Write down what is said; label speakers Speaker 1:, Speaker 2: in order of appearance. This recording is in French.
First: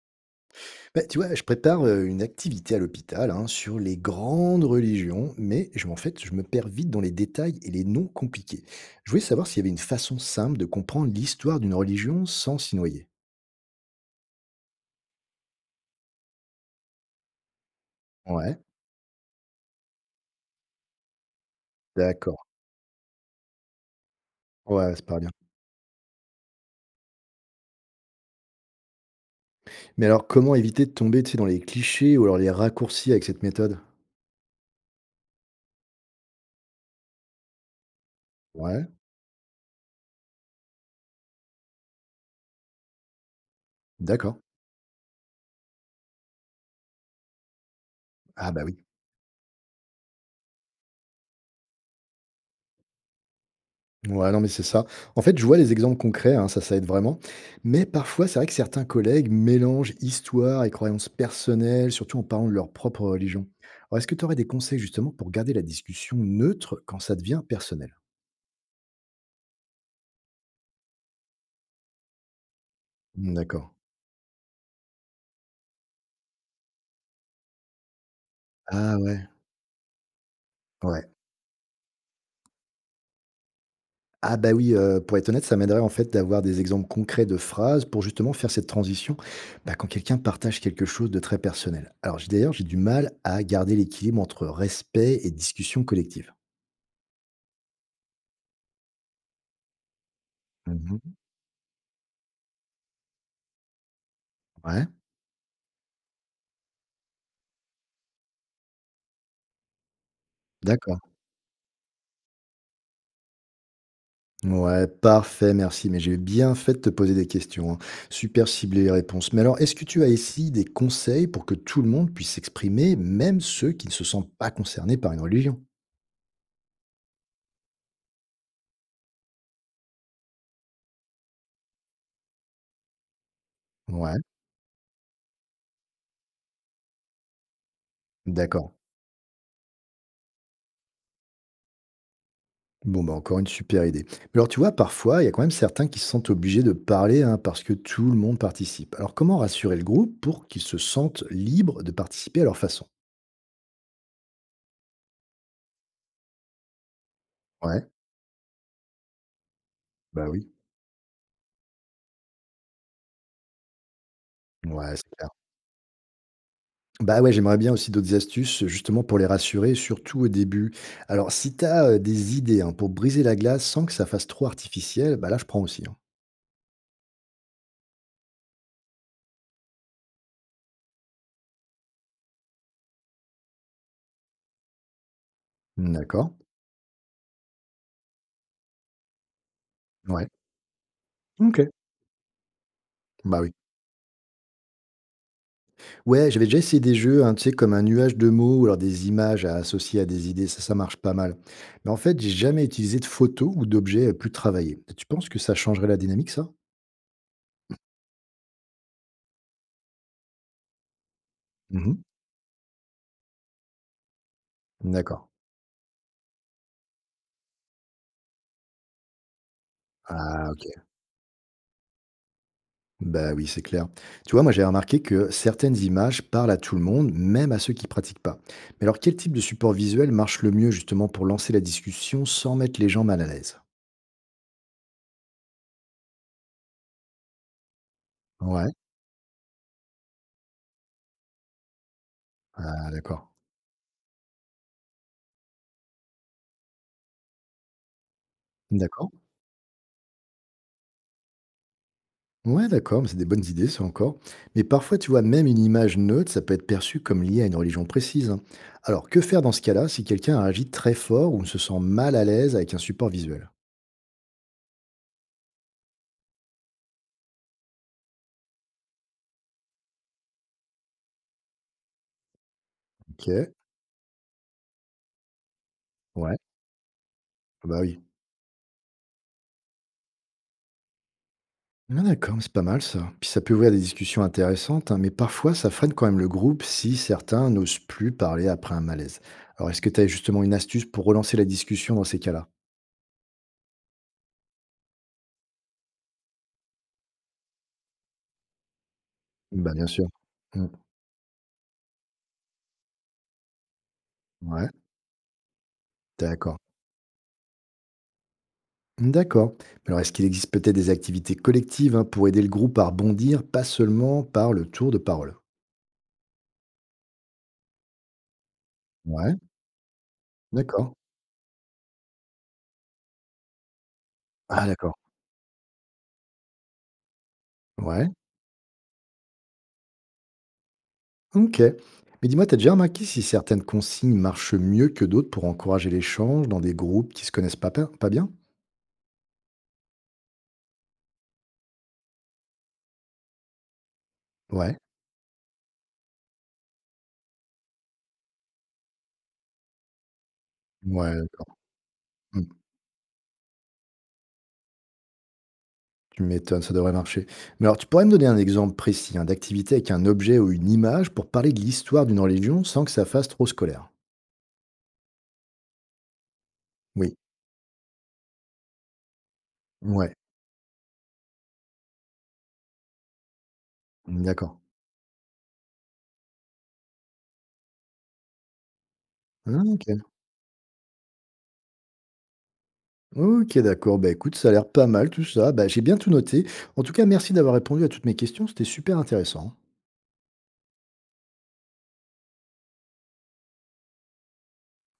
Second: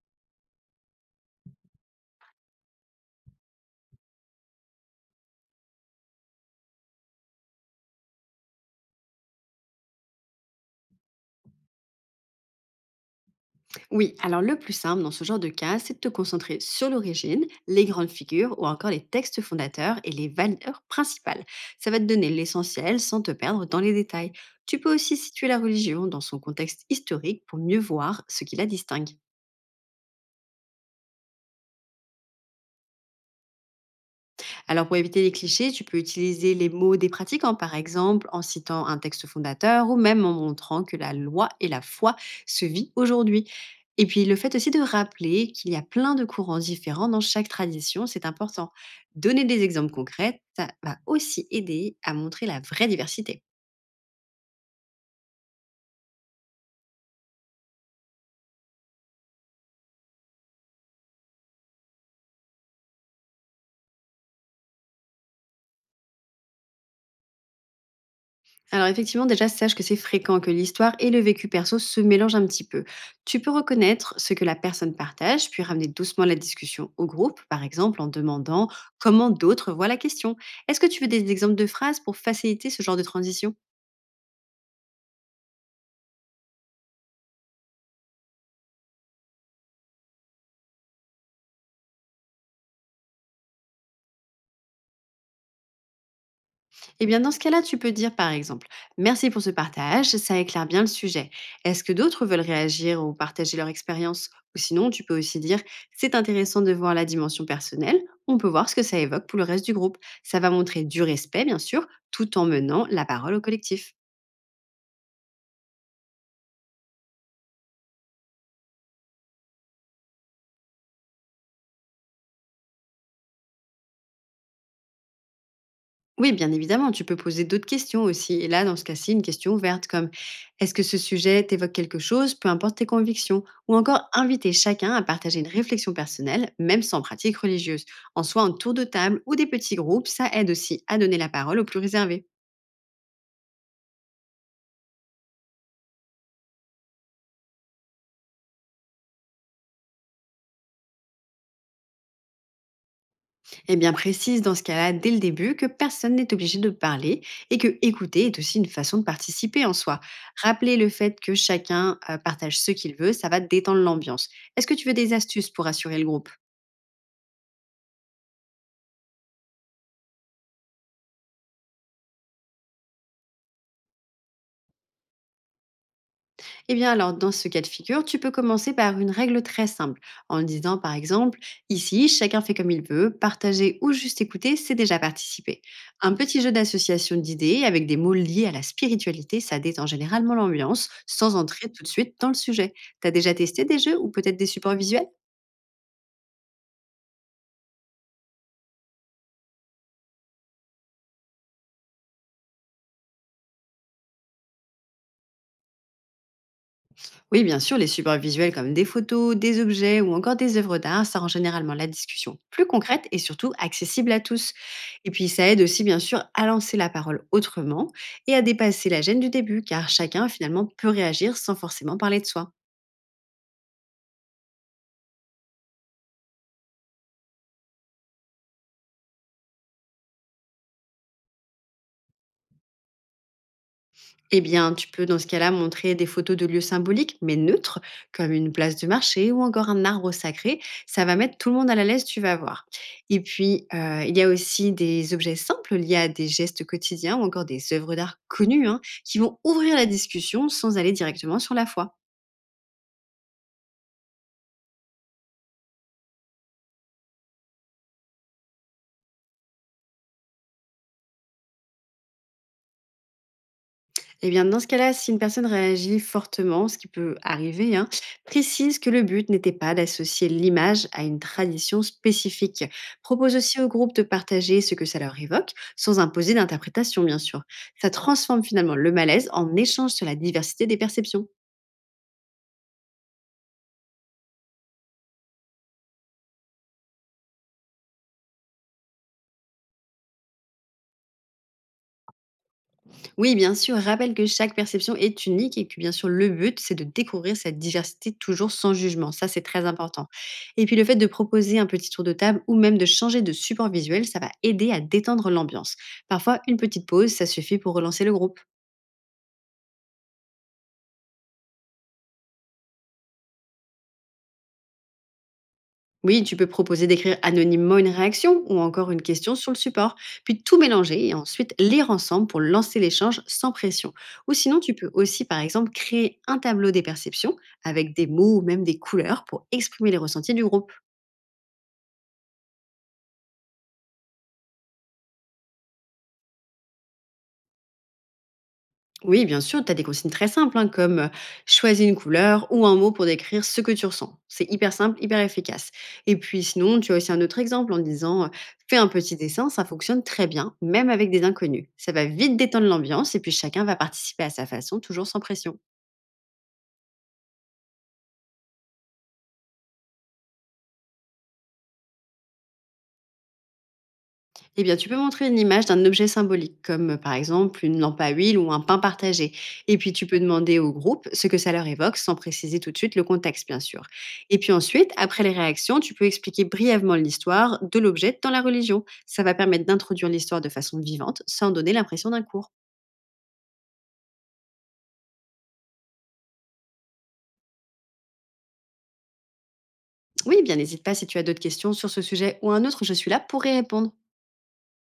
Speaker 1: Bah, tu vois, je prépare une activité à l'hôpital, hein, sur les grandes religions, mais en fait, je me perds vite dans les détails et les noms compliqués. Je voulais savoir s'il y avait une façon simple de comprendre l'histoire d'une religion sans s'y noyer.
Speaker 2: Oui, alors le plus simple dans ce genre de cas, c'est de te concentrer sur l'origine, les grandes figures
Speaker 1: Ouais,
Speaker 2: ou encore les textes fondateurs et les valeurs principales. Ça va te donner
Speaker 1: d'accord.
Speaker 2: l'essentiel sans te perdre dans les détails. Tu peux
Speaker 1: Ouais, c'est
Speaker 2: aussi
Speaker 1: pas bien.
Speaker 2: situer la religion dans son contexte historique pour mieux voir ce qui la distingue.
Speaker 1: Mais alors, comment éviter de tomber, tu sais, dans les clichés ou alors les raccourcis avec cette méthode?
Speaker 2: Alors pour éviter les clichés, tu peux utiliser les mots des pratiquants, par exemple, en citant
Speaker 1: Ouais,
Speaker 2: un texte fondateur ou même en montrant que la loi et la foi se vit aujourd'hui. Et puis le
Speaker 1: d'accord.
Speaker 2: fait aussi de rappeler qu'il y a plein de courants différents dans chaque tradition, c'est
Speaker 1: Ah bah
Speaker 2: important.
Speaker 1: oui.
Speaker 2: Donner des exemples concrets, ça va aussi aider à montrer la vraie diversité.
Speaker 1: Ouais, non, mais c'est ça. En fait, je vois les exemples concrets, hein, ça aide vraiment. Mais parfois, c'est vrai que certains collègues mélangent histoire et croyances personnelles, surtout en parlant de leur propre religion. Alors, est-ce que tu aurais des conseils justement pour garder la discussion neutre quand ça devient personnel?
Speaker 2: Alors effectivement, déjà, sache que c'est fréquent que l'histoire et le vécu perso se mélangent un petit peu.
Speaker 1: Hmm,
Speaker 2: Tu peux
Speaker 1: d'accord.
Speaker 2: reconnaître ce que la personne partage, puis ramener doucement la discussion au groupe, par exemple en demandant
Speaker 1: Ah ouais,
Speaker 2: comment d'autres voient la question. Est-ce que tu veux
Speaker 1: ouais.
Speaker 2: des exemples de phrases pour faciliter ce genre de transition?
Speaker 1: Ah bah oui, pour être honnête, ça m'aiderait en fait d'avoir des exemples concrets de phrases pour justement faire cette transition, bah, quand quelqu'un partage quelque chose de très personnel. Alors d'ailleurs, j'ai du mal à garder l'équilibre entre respect et discussion collective.
Speaker 2: Eh bien, dans ce cas-là, tu peux dire par exemple: merci pour ce partage, ça éclaire bien le
Speaker 1: Mhm.
Speaker 2: sujet. Est-ce que d'autres veulent réagir ou partager leur expérience? Ou
Speaker 1: Ouais.
Speaker 2: sinon, tu peux aussi dire: c'est intéressant de voir la dimension personnelle, on peut voir ce que ça évoque pour le reste du groupe. Ça va montrer du
Speaker 1: D'accord.
Speaker 2: respect, bien sûr, tout en menant la parole au collectif.
Speaker 1: Ouais, parfait, merci. Mais j'ai bien fait de te poser des questions, hein. Super ciblé les réponses. Mais alors, est-ce que tu as ici des conseils pour que tout le monde puisse s'exprimer, même ceux qui ne se sentent pas concernés par une religion?
Speaker 2: Oui, bien évidemment, tu peux poser d'autres questions aussi. Et là, dans ce cas-ci, une question ouverte comme: est-ce que ce sujet t'évoque quelque chose, peu importe tes convictions? Ou encore
Speaker 1: Ouais,
Speaker 2: inviter chacun à partager une réflexion personnelle, même sans pratique religieuse. En soi, un
Speaker 1: d'accord.
Speaker 2: tour de table ou des petits groupes, ça aide aussi à donner la parole aux plus réservés.
Speaker 1: Bon, bah encore une super idée. Mais alors, tu vois, parfois, il y a quand même certains qui se sentent obligés de parler, hein, parce que tout le monde participe. Alors, comment rassurer le groupe pour qu'ils se sentent libres de participer à leur façon?
Speaker 2: Et bien précise dans ce cas-là, dès le début, que personne n'est obligé de parler et que
Speaker 1: Ouais,
Speaker 2: écouter est aussi une façon de participer en soi.
Speaker 1: bah oui.
Speaker 2: Rappeler le fait que chacun partage ce qu'il veut, ça va détendre l'ambiance. Est-ce que tu veux
Speaker 1: Ouais, c'est
Speaker 2: des
Speaker 1: clair.
Speaker 2: astuces pour assurer le groupe?
Speaker 1: Bah ouais, j'aimerais bien aussi d'autres astuces, justement, pour les rassurer, surtout au début. Alors, si tu as des idées, hein, pour briser la glace sans que ça fasse trop artificiel, bah là, je prends aussi, hein.
Speaker 2: Eh bien alors, dans ce cas de figure, tu peux commencer par une règle très simple, en disant par exemple, ici, chacun fait comme il veut, partager ou juste écouter, c'est déjà participer.
Speaker 1: Mmh,
Speaker 2: Un
Speaker 1: d'accord.
Speaker 2: petit jeu d'association d'idées avec des mots liés à la spiritualité, ça détend
Speaker 1: Ouais.
Speaker 2: généralement l'ambiance, sans
Speaker 1: Ok.
Speaker 2: entrer tout de suite dans le sujet. T'as déjà
Speaker 1: Bah oui.
Speaker 2: testé des jeux ou peut-être des supports visuels?
Speaker 1: Ouais, j'avais déjà essayé des jeux, hein, tu sais, comme un nuage de mots ou alors des images à associer à des idées. Ça marche pas mal. Mais en fait, j'ai jamais utilisé de photos ou d'objets plus travaillés. Tu penses que ça changerait la dynamique, ça?
Speaker 2: Oui, bien sûr, les supports visuels comme des photos, des objets ou encore des œuvres d'art, ça rend généralement la
Speaker 1: Mhm.
Speaker 2: discussion plus concrète et surtout accessible à tous. Et
Speaker 1: D'accord.
Speaker 2: puis ça aide aussi, bien sûr, à lancer la parole autrement et à dépasser la gêne du début, car chacun
Speaker 1: Ah,
Speaker 2: finalement
Speaker 1: ok.
Speaker 2: peut réagir sans forcément parler de soi.
Speaker 1: Bah oui, c'est clair. Tu vois, moi j'ai remarqué que certaines images parlent à tout le monde, même à ceux qui pratiquent pas. Mais alors quel type de support visuel marche le mieux justement pour lancer la discussion sans mettre les gens mal à l'aise?
Speaker 2: Eh bien, tu peux dans ce cas-là montrer des photos de lieux symboliques, mais neutres, comme une
Speaker 1: Ouais,
Speaker 2: place de marché ou encore un arbre sacré. Ça va mettre tout le monde à la l'aise, tu vas voir.
Speaker 1: ah,
Speaker 2: Et
Speaker 1: d'accord.
Speaker 2: puis, il y a aussi des objets simples liés à des gestes quotidiens ou encore des œuvres d'art connues hein,
Speaker 1: D'accord.
Speaker 2: qui vont ouvrir la discussion sans aller directement sur la foi.
Speaker 1: Ouais, d'accord, mais c'est des bonnes idées, ça encore. Mais parfois, tu vois, même une image neutre, ça peut être perçu comme lié à une religion précise, hein. Alors, que faire dans ce cas-là si quelqu'un agit très fort ou se sent mal à l'aise avec un support visuel?
Speaker 2: Eh bien, dans ce cas-là, si une personne réagit fortement, ce qui peut arriver, hein, précise que le but n'était pas d'associer l'image à une tradition spécifique. Propose
Speaker 1: Ok,
Speaker 2: aussi au groupe de partager ce que ça leur évoque, sans imposer
Speaker 1: ouais,
Speaker 2: d'interprétation, bien sûr.
Speaker 1: bah
Speaker 2: Ça
Speaker 1: oui.
Speaker 2: transforme finalement le malaise en échange sur la diversité des perceptions.
Speaker 1: Ah d'accord, mais c'est pas mal ça. Puis ça peut ouvrir des discussions intéressantes, hein, mais parfois ça freine quand même le groupe si certains n'osent plus parler après un malaise. Alors est-ce que tu as justement une astuce pour relancer la discussion dans ces cas-là?
Speaker 2: Oui, bien sûr, rappelle que chaque perception est unique et que bien sûr le but, c'est de découvrir cette diversité toujours sans jugement. Ça, c'est très
Speaker 1: Bah bien sûr.
Speaker 2: important. Et
Speaker 1: Mm.
Speaker 2: puis le fait de proposer un petit tour de table ou même de changer de support visuel, ça va
Speaker 1: Ouais,
Speaker 2: aider à détendre l'ambiance. Parfois, une
Speaker 1: d'accord.
Speaker 2: petite pause, ça suffit pour relancer le groupe.
Speaker 1: D'accord. Mais alors est-ce qu'il existe peut-être des activités collectives, hein, pour aider le groupe à rebondir, pas seulement par le tour de parole?
Speaker 2: Oui, tu peux proposer d'écrire anonymement une réaction ou encore une question
Speaker 1: Ouais,
Speaker 2: sur le support, puis tout
Speaker 1: d'accord.
Speaker 2: mélanger et ensuite lire ensemble pour lancer l'échange sans pression. Ou sinon,
Speaker 1: Ah
Speaker 2: tu peux
Speaker 1: d'accord.
Speaker 2: aussi, par exemple, créer un tableau des perceptions avec des
Speaker 1: Ouais,
Speaker 2: mots ou même des couleurs pour exprimer les ressentis du groupe.
Speaker 1: ok. Mais dis-moi, t'as déjà remarqué si certaines consignes marchent mieux que d'autres pour encourager l'échange dans des groupes qui se connaissent pas bien?
Speaker 2: Oui, bien sûr, tu as des consignes très simples, hein, comme choisis une couleur ou un mot pour décrire ce que tu ressens. C'est hyper
Speaker 1: Ouais,
Speaker 2: simple, hyper efficace. Et puis sinon, tu as aussi un autre exemple en disant fais un petit dessin, ça fonctionne très bien, même avec
Speaker 1: ouais,
Speaker 2: des
Speaker 1: d'accord.
Speaker 2: inconnus. Ça va vite
Speaker 1: Mmh.
Speaker 2: détendre l'ambiance et puis chacun va participer à sa façon, toujours sans pression.
Speaker 1: Tu m'étonnes, ça devrait marcher. Mais alors, tu pourrais me donner un exemple précis, hein, d'activité avec un objet ou une image pour parler de l'histoire d'une religion sans que ça fasse trop scolaire?
Speaker 2: Eh bien, tu peux montrer une image d'un objet symbolique, comme par
Speaker 1: Oui,
Speaker 2: exemple une lampe à huile ou un pain partagé. Et puis, tu
Speaker 1: ouais,
Speaker 2: peux demander au groupe ce que ça leur évoque, sans préciser tout de suite le contexte, bien sûr.
Speaker 1: mmh,
Speaker 2: Et puis
Speaker 1: d'accord.
Speaker 2: ensuite, après les réactions, tu peux expliquer brièvement l'histoire de l'objet dans la religion. Ça va
Speaker 1: Ah
Speaker 2: permettre
Speaker 1: ok.
Speaker 2: d'introduire l'histoire de façon vivante, sans donner l'impression d'un cours.
Speaker 1: Ok, d'accord. Bah, écoute, ça a l'air pas mal tout ça. Bah, j'ai bien tout noté. En tout cas, merci d'avoir répondu à toutes mes questions, c'était super intéressant.
Speaker 2: Oui, eh bien, n'hésite pas si tu as d'autres questions sur ce sujet ou un autre, je suis là pour y répondre.